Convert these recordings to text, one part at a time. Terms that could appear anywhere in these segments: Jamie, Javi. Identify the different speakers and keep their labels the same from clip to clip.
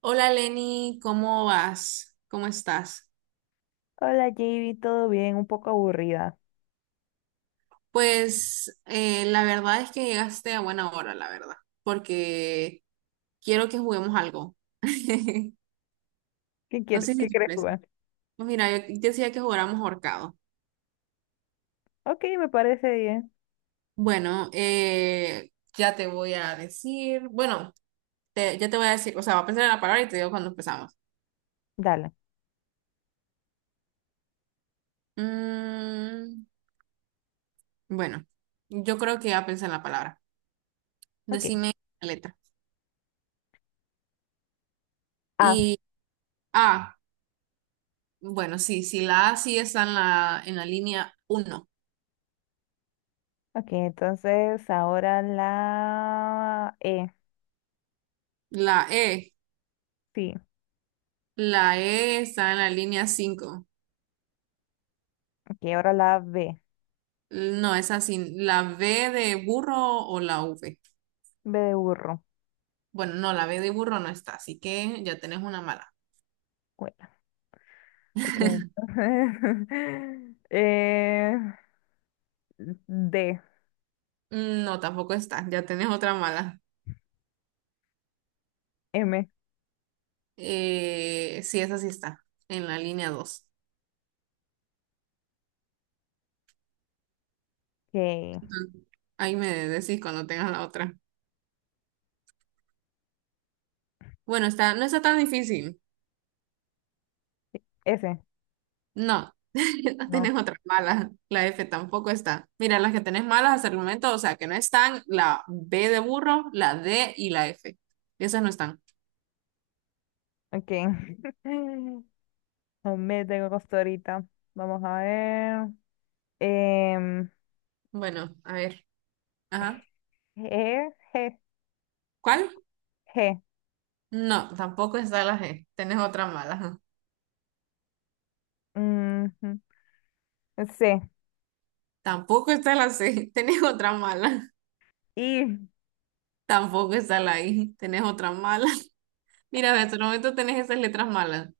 Speaker 1: Hola Lenny, ¿cómo vas? ¿Cómo estás?
Speaker 2: Hola, Javi, ¿todo bien? Un poco aburrida.
Speaker 1: Pues la verdad es que llegaste a buena hora, la verdad, porque quiero que juguemos algo.
Speaker 2: ¿Qué
Speaker 1: No
Speaker 2: quiere,
Speaker 1: sé si
Speaker 2: qué
Speaker 1: te
Speaker 2: quieres
Speaker 1: parece.
Speaker 2: jugar?
Speaker 1: Pues mira, yo decía que jugáramos ahorcado.
Speaker 2: Ok, me parece bien.
Speaker 1: Bueno, ya te voy a decir, bueno, ya te voy a decir, o sea, va a pensar en la palabra y te digo cuando empezamos.
Speaker 2: Dale.
Speaker 1: Mm, bueno, yo creo que ya pensé en la palabra.
Speaker 2: Ok.
Speaker 1: Decime la letra.
Speaker 2: Ah,
Speaker 1: Y A. Bueno, sí, sí, la A sí está en la línea uno.
Speaker 2: ok, entonces ahora la E.
Speaker 1: La E,
Speaker 2: Sí,
Speaker 1: la E está en la línea cinco.
Speaker 2: ok, ahora la B.
Speaker 1: No, es así. La B de burro o la V.
Speaker 2: B de burro.
Speaker 1: Bueno, no, la B de burro no está, así que ya tenés una mala.
Speaker 2: Bueno, ok, entonces. eh, D.
Speaker 1: No, tampoco está, ya tenés otra mala.
Speaker 2: M.
Speaker 1: Sí, esa sí está, en la línea dos.
Speaker 2: Ok.
Speaker 1: Ujú. Ahí me decís cuando tengas la otra. Bueno, está, no está tan difícil.
Speaker 2: S.
Speaker 1: No, no
Speaker 2: No.
Speaker 1: tenés otras malas. La F tampoco está. Mira, las que tenés malas hasta el momento, o sea, que no están, la B de burro, la D y la F. Esas no están.
Speaker 2: Ok. No me tengo costo ahorita. Vamos a ver. Em,
Speaker 1: Bueno, a ver. Ajá.
Speaker 2: G. G.
Speaker 1: ¿Cuál?
Speaker 2: G.
Speaker 1: No, tampoco está la G. Tenés otra mala.
Speaker 2: Ujú, sí.
Speaker 1: Tampoco está la C. Tenés otra mala.
Speaker 2: ¿Y
Speaker 1: Tampoco está la I. Tenés otra mala. Mira, hasta el momento tenés esas letras malas.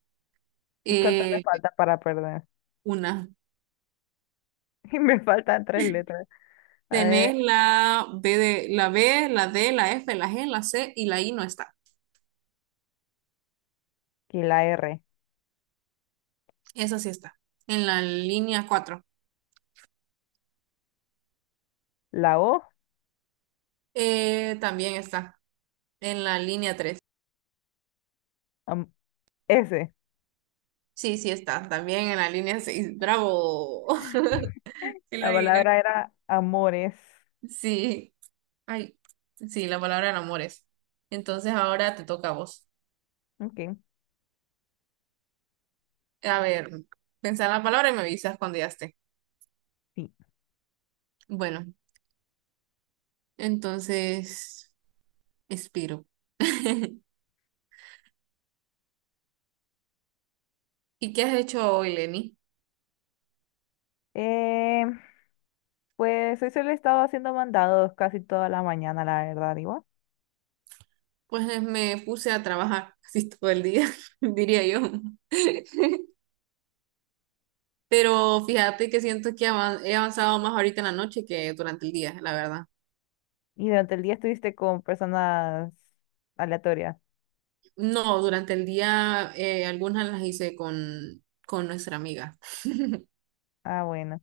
Speaker 2: cuánto me
Speaker 1: Eh,
Speaker 2: falta para perder?
Speaker 1: una.
Speaker 2: Y me faltan tres letras. A
Speaker 1: Tenés
Speaker 2: ver,
Speaker 1: la B de, la B, la D, la F, la G, la C y la I no está.
Speaker 2: aquí la R,
Speaker 1: Esa sí está. En la línea cuatro.
Speaker 2: la O,
Speaker 1: También está. En la línea tres.
Speaker 2: am- S.
Speaker 1: Sí, sí está. También en la línea seis. Bravo. Sí, lo
Speaker 2: La
Speaker 1: adivinaste.
Speaker 2: palabra era amores.
Speaker 1: Sí. Ay, sí, la palabra en amores. Entonces ahora te toca a vos.
Speaker 2: Ok,
Speaker 1: A ver, pensá en la palabra y me avisas cuando ya esté.
Speaker 2: sí.
Speaker 1: Bueno, entonces, expiro. ¿Y qué has hecho hoy, Lenny?
Speaker 2: Eh, pues hoy solo he estado haciendo mandados casi toda la mañana, la verdad, digo.
Speaker 1: Pues me puse a trabajar casi todo el día, diría yo. Pero fíjate que siento que he avanzado más ahorita en la noche que durante el día, la verdad.
Speaker 2: Y durante el día estuviste con personas aleatorias.
Speaker 1: No, durante el día algunas las hice con nuestra amiga.
Speaker 2: Ah, bueno.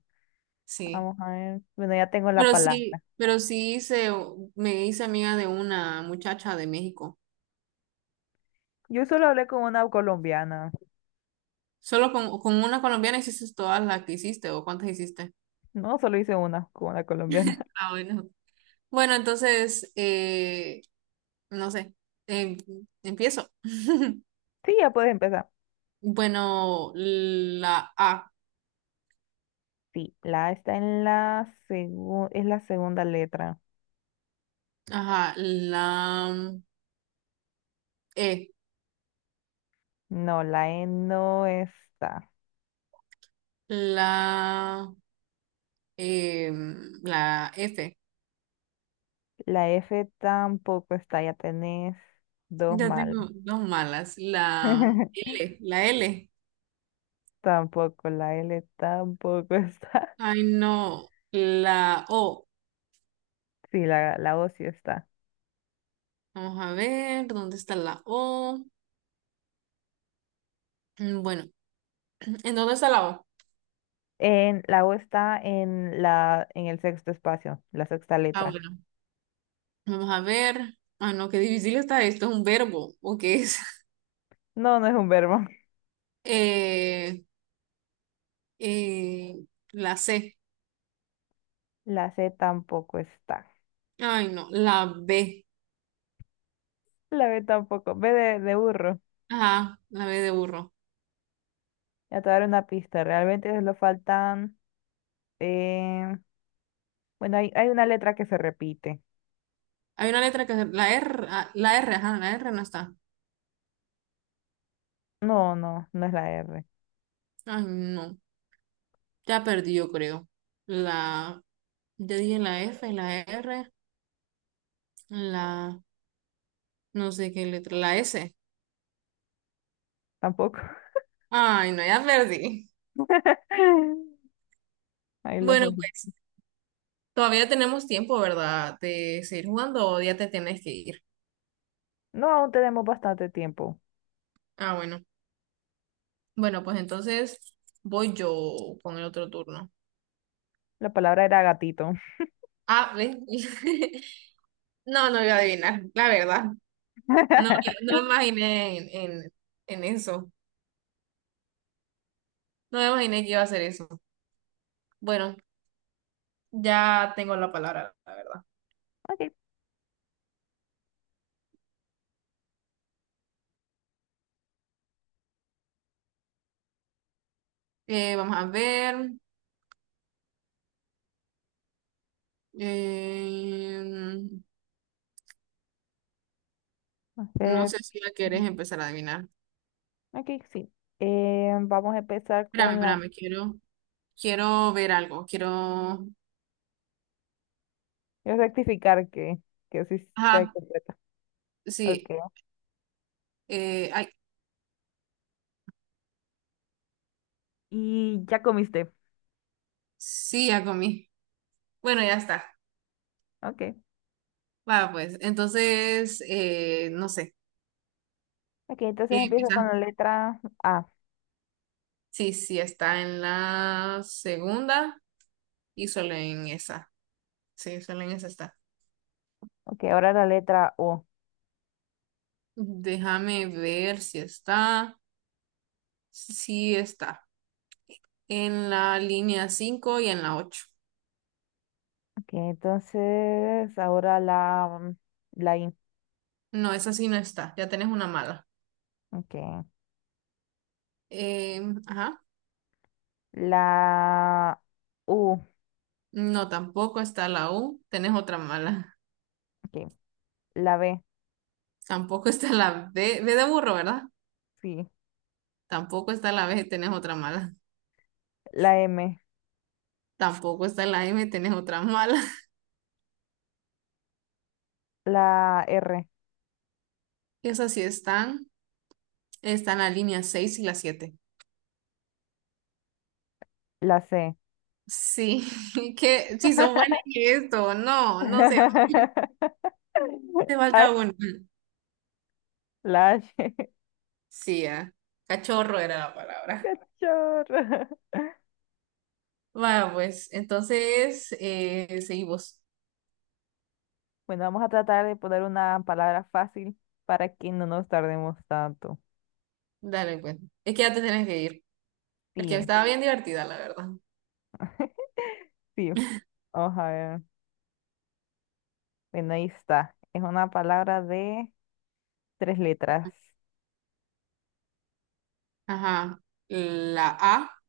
Speaker 1: Sí.
Speaker 2: Vamos a ver. Bueno, ya tengo la
Speaker 1: Pero
Speaker 2: palabra.
Speaker 1: sí, pero sí me hice amiga de una muchacha de México.
Speaker 2: Yo solo hablé con una colombiana.
Speaker 1: Solo con una colombiana hiciste todas las que hiciste o cuántas hiciste.
Speaker 2: No, solo hice una con una colombiana.
Speaker 1: Ah, bueno. Bueno, entonces, no sé, em- empiezo.
Speaker 2: Sí, ya puedes empezar.
Speaker 1: Bueno, la A,
Speaker 2: Sí, la A está en la segunda, es la segunda letra.
Speaker 1: ajá, la E,
Speaker 2: No, la E no está.
Speaker 1: la, la F.
Speaker 2: La F tampoco está, ya tenés dos
Speaker 1: Ya
Speaker 2: mal.
Speaker 1: tengo dos malas. La L.
Speaker 2: Tampoco, la L tampoco está.
Speaker 1: Ay, no. La O.
Speaker 2: Sí, la O sí está.
Speaker 1: Vamos a ver, ¿dónde está la O? Bueno, ¿en dónde está la O?
Speaker 2: La O está en en el sexto espacio, la sexta
Speaker 1: Ah,
Speaker 2: letra.
Speaker 1: bueno, vamos a ver. Ah, no, qué difícil está esto. ¿Es un verbo o qué es?
Speaker 2: No, no es un verbo.
Speaker 1: Eh, eh, la C.
Speaker 2: La C tampoco está.
Speaker 1: Ay, no. La B.
Speaker 2: La B tampoco. B de burro.
Speaker 1: Ajá, la B de burro.
Speaker 2: Ya te voy a dar una pista. Realmente solo faltan. Eh, bueno, hay una letra que se repite.
Speaker 1: Hay una letra que. La R, la R, ajá, la R no está.
Speaker 2: No, no, no es la R.
Speaker 1: Ay, no, ya perdí, yo creo. La, ya dije la F, la R, la, no sé qué letra, la S.
Speaker 2: Tampoco.
Speaker 1: Ay, no, ya perdí.
Speaker 2: Ahí los
Speaker 1: Bueno,
Speaker 2: ojitos.
Speaker 1: pues todavía tenemos tiempo, ¿verdad? De seguir jugando o ya te tienes que ir.
Speaker 2: No, aún tenemos bastante tiempo.
Speaker 1: Ah, bueno. Bueno, pues entonces voy yo con el otro turno.
Speaker 2: La palabra era gatito.
Speaker 1: Ah, ¿ves? No, no voy a adivinar, la verdad. No, no me imaginé en eso. No me imaginé que iba a hacer eso. Bueno, ya tengo la palabra, la verdad.
Speaker 2: Ok.
Speaker 1: Vamos a ver. eh,
Speaker 2: A
Speaker 1: no
Speaker 2: ver,
Speaker 1: sé si la querés empezar a adivinar.
Speaker 2: ok, sí. Vamos a empezar
Speaker 1: Espérame,
Speaker 2: con la...
Speaker 1: espérame, quiero ver algo. Quiero.
Speaker 2: Voy a rectificar que sí está
Speaker 1: Ajá,
Speaker 2: completa. Ok.
Speaker 1: sí. Ay,
Speaker 2: Y ya comiste.
Speaker 1: sí, ya comí. Bueno, ya está.
Speaker 2: Ok.
Speaker 1: Va, pues. Entonces, no sé.
Speaker 2: Ok, entonces empiezo
Speaker 1: Empieza.
Speaker 2: con la letra A.
Speaker 1: Sí, sí, está en la segunda y solo en esa. Sí, solo en esa está.
Speaker 2: Ok, ahora la letra O.
Speaker 1: Déjame ver si está. Sí, sí está en la línea 5 y en la 8.
Speaker 2: Que entonces ahora la I.
Speaker 1: No, esa sí no está, ya tenés una mala.
Speaker 2: Okay.
Speaker 1: Ajá,
Speaker 2: La U.
Speaker 1: no, tampoco está la U, tenés otra mala.
Speaker 2: Ok, la B.
Speaker 1: Tampoco está la B, B de burro, ¿verdad?
Speaker 2: Sí.
Speaker 1: Tampoco está la B, tenés otra mala.
Speaker 2: La M.
Speaker 1: Tampoco está la M, tenés otra mala.
Speaker 2: La R.
Speaker 1: Esas sí están, están la línea 6 y la 7.
Speaker 2: La C.
Speaker 1: Sí, que si son buenas en esto, no, no sé, te
Speaker 2: Ah,
Speaker 1: falta una.
Speaker 2: la H.
Speaker 1: Sí, ah, Cachorro era la palabra.
Speaker 2: Chorro.
Speaker 1: Va, pues, entonces seguimos.
Speaker 2: Bueno, vamos a tratar de poner una palabra fácil para que no nos tardemos tanto.
Speaker 1: Dale, pues. Es que ya te tienes que ir. Porque
Speaker 2: Sí,
Speaker 1: estaba bien divertida, la verdad.
Speaker 2: sí. Vamos a ver. Bueno, ahí está. Es una palabra de tres letras.
Speaker 1: Ajá. La A.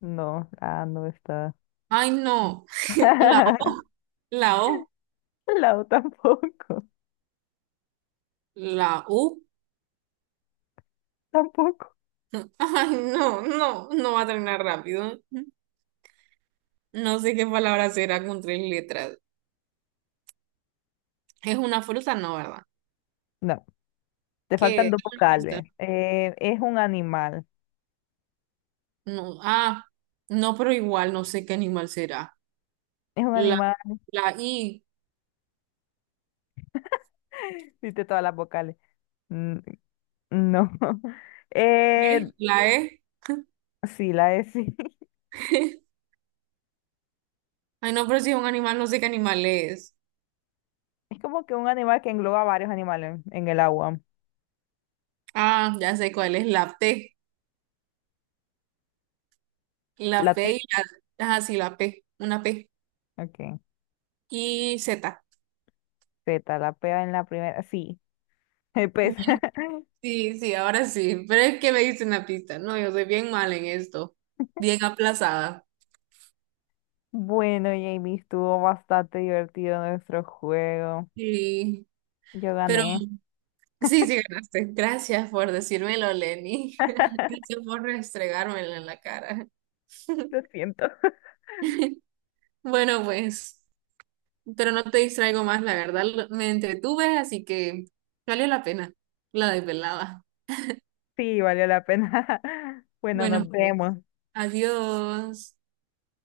Speaker 2: No, ah, no está.
Speaker 1: Ay, no. La O. La O.
Speaker 2: Lau tampoco,
Speaker 1: La U.
Speaker 2: tampoco.
Speaker 1: Ay, no, no, no va a terminar rápido. No sé qué palabra será con tres letras. Es una fruta, no, ¿verdad?
Speaker 2: No, te faltan
Speaker 1: ¿Qué?
Speaker 2: dos
Speaker 1: Una pista.
Speaker 2: vocales.
Speaker 1: No. Ah, no, pero igual no sé qué animal será.
Speaker 2: Es un
Speaker 1: La,
Speaker 2: animal.
Speaker 1: la I.
Speaker 2: Diste todas las vocales. N- No.
Speaker 1: ¿Qué?
Speaker 2: Eh,
Speaker 1: La E.
Speaker 2: sí, la es. Sí.
Speaker 1: Ay, no, pero si es un animal, no sé qué animal es.
Speaker 2: Es como que un animal que engloba varios animales en el agua.
Speaker 1: Ah, ya sé cuál es, la P. La
Speaker 2: La
Speaker 1: P y
Speaker 2: T.
Speaker 1: la. Ajá, sí, la P. Una P.
Speaker 2: Ok.
Speaker 1: Y Z.
Speaker 2: Z, la P en la primera. Sí, el pez.
Speaker 1: Sí, sí, ahora sí. Pero es que me diste una pista. No, yo soy bien mal en esto. Bien aplazada.
Speaker 2: Bueno, Jamie, estuvo bastante divertido nuestro juego.
Speaker 1: Sí.
Speaker 2: Yo
Speaker 1: Pero
Speaker 2: gané.
Speaker 1: sí, sí ganaste. Gracias por decírmelo, Lenny. Gracias por restregármelo en la cara.
Speaker 2: Lo siento.
Speaker 1: Bueno, pues, pero no te distraigo más, la verdad. Me entretuve, así que valió la pena. La desvelada.
Speaker 2: Sí, valió la pena. Bueno,
Speaker 1: Bueno,
Speaker 2: nos
Speaker 1: pues,
Speaker 2: vemos.
Speaker 1: adiós.